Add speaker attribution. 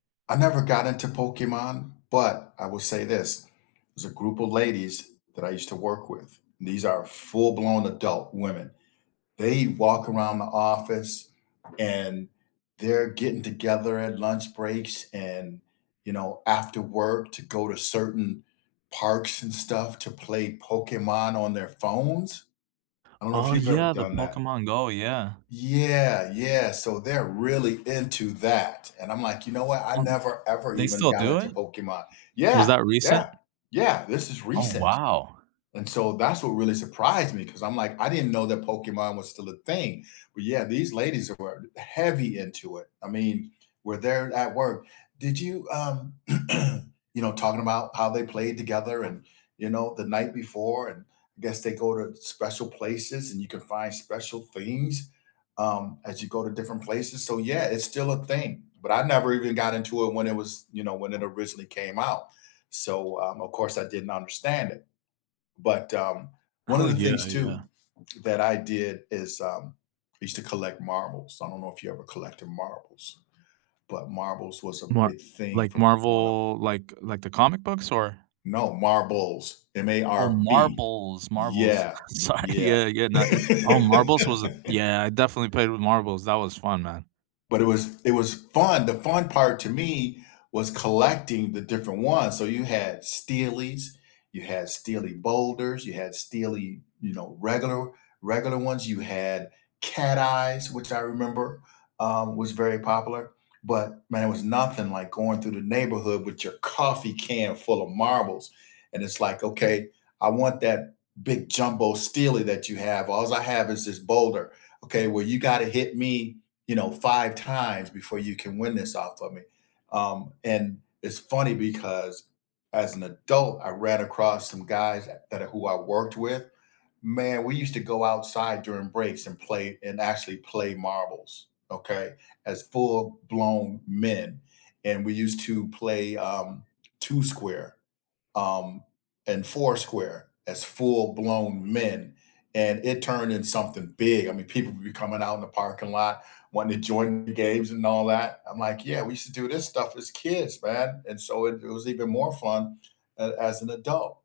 Speaker 1: I never got into Pokemon, but I will say this, there's a group of ladies that I used to work with. These are full blown adult women. They walk around the office and they're getting together at lunch breaks and, you know, after work to go to certain parks and stuff to play Pokemon on their phones. I don't know if
Speaker 2: Oh
Speaker 1: you've ever
Speaker 2: yeah, the
Speaker 1: done that.
Speaker 2: Pokemon Go, yeah.
Speaker 1: Yeah, yeah, so they're really into that, and I'm like, you know what, I
Speaker 2: Um
Speaker 1: never ever
Speaker 2: they
Speaker 1: even
Speaker 2: still
Speaker 1: got
Speaker 2: do
Speaker 1: into
Speaker 2: it?
Speaker 1: Pokemon.
Speaker 2: Was
Speaker 1: Yeah,
Speaker 2: that recent?
Speaker 1: yeah, yeah, this is
Speaker 2: Oh
Speaker 1: recent,
Speaker 2: wow.
Speaker 1: and so that's what really surprised me 'cause I'm like, I didn't know that Pokemon was still a thing, but yeah, these ladies were heavy into it. I mean, were there at work. Did you, um You know, talking about how they played together and, you know, the night before and I guess they go to special places and you can find special things, um, as you go to different places so yeah, it's still a thing, but I never even got into it when it was, you know, when it originally came out. So, um, of course I didn't understand it. But um one
Speaker 2: Oh
Speaker 1: of the
Speaker 2: yeah,
Speaker 1: things too
Speaker 2: yeah.
Speaker 1: that I did is, um, I used to collect marbles. I don't know if you ever collected marbles, but marbles was a
Speaker 2: Mar
Speaker 1: big thing
Speaker 2: like,
Speaker 1: for me growing up.
Speaker 2: Marvel, like like the comic books or?
Speaker 1: No, marbles, M A
Speaker 2: Oh,
Speaker 1: R B.
Speaker 2: marbles, marbles,
Speaker 1: Yeah,
Speaker 2: sorry,
Speaker 1: yeah.
Speaker 2: yeah, yeah, not oh, marbles was a yeah, I definitely played with marbles, that was fun, man.
Speaker 1: But it was it was fun the fun part to me was collecting the different ones, so you had steelies, you had steely boulders, you had steely, you know, regular regular ones, you had cat eyes, which I remember, um, was very popular. But man, it was nothing like going through the neighborhood with your coffee can full of marbles, and it's like, "Okay, I want that big jumbo steely that you have alls I have is this boulder, okay, where you gotta hit me, you know, 5 times before you can win this off of me." Um, and it's funny because as an adult, I ran across some guys that are who I worked with, man, we used to go outside during breaks and play and actually play marbles, okay, as full blown men, and we used to play, um, Two Square, um, and Four Square as full blown men, and it turned in something big I mean, people would be coming out in the parking lot, wanting to join the games and all that. I'm like, yeah, we used to do this stuff as kids, man, and so it it was even more fun a as an adult.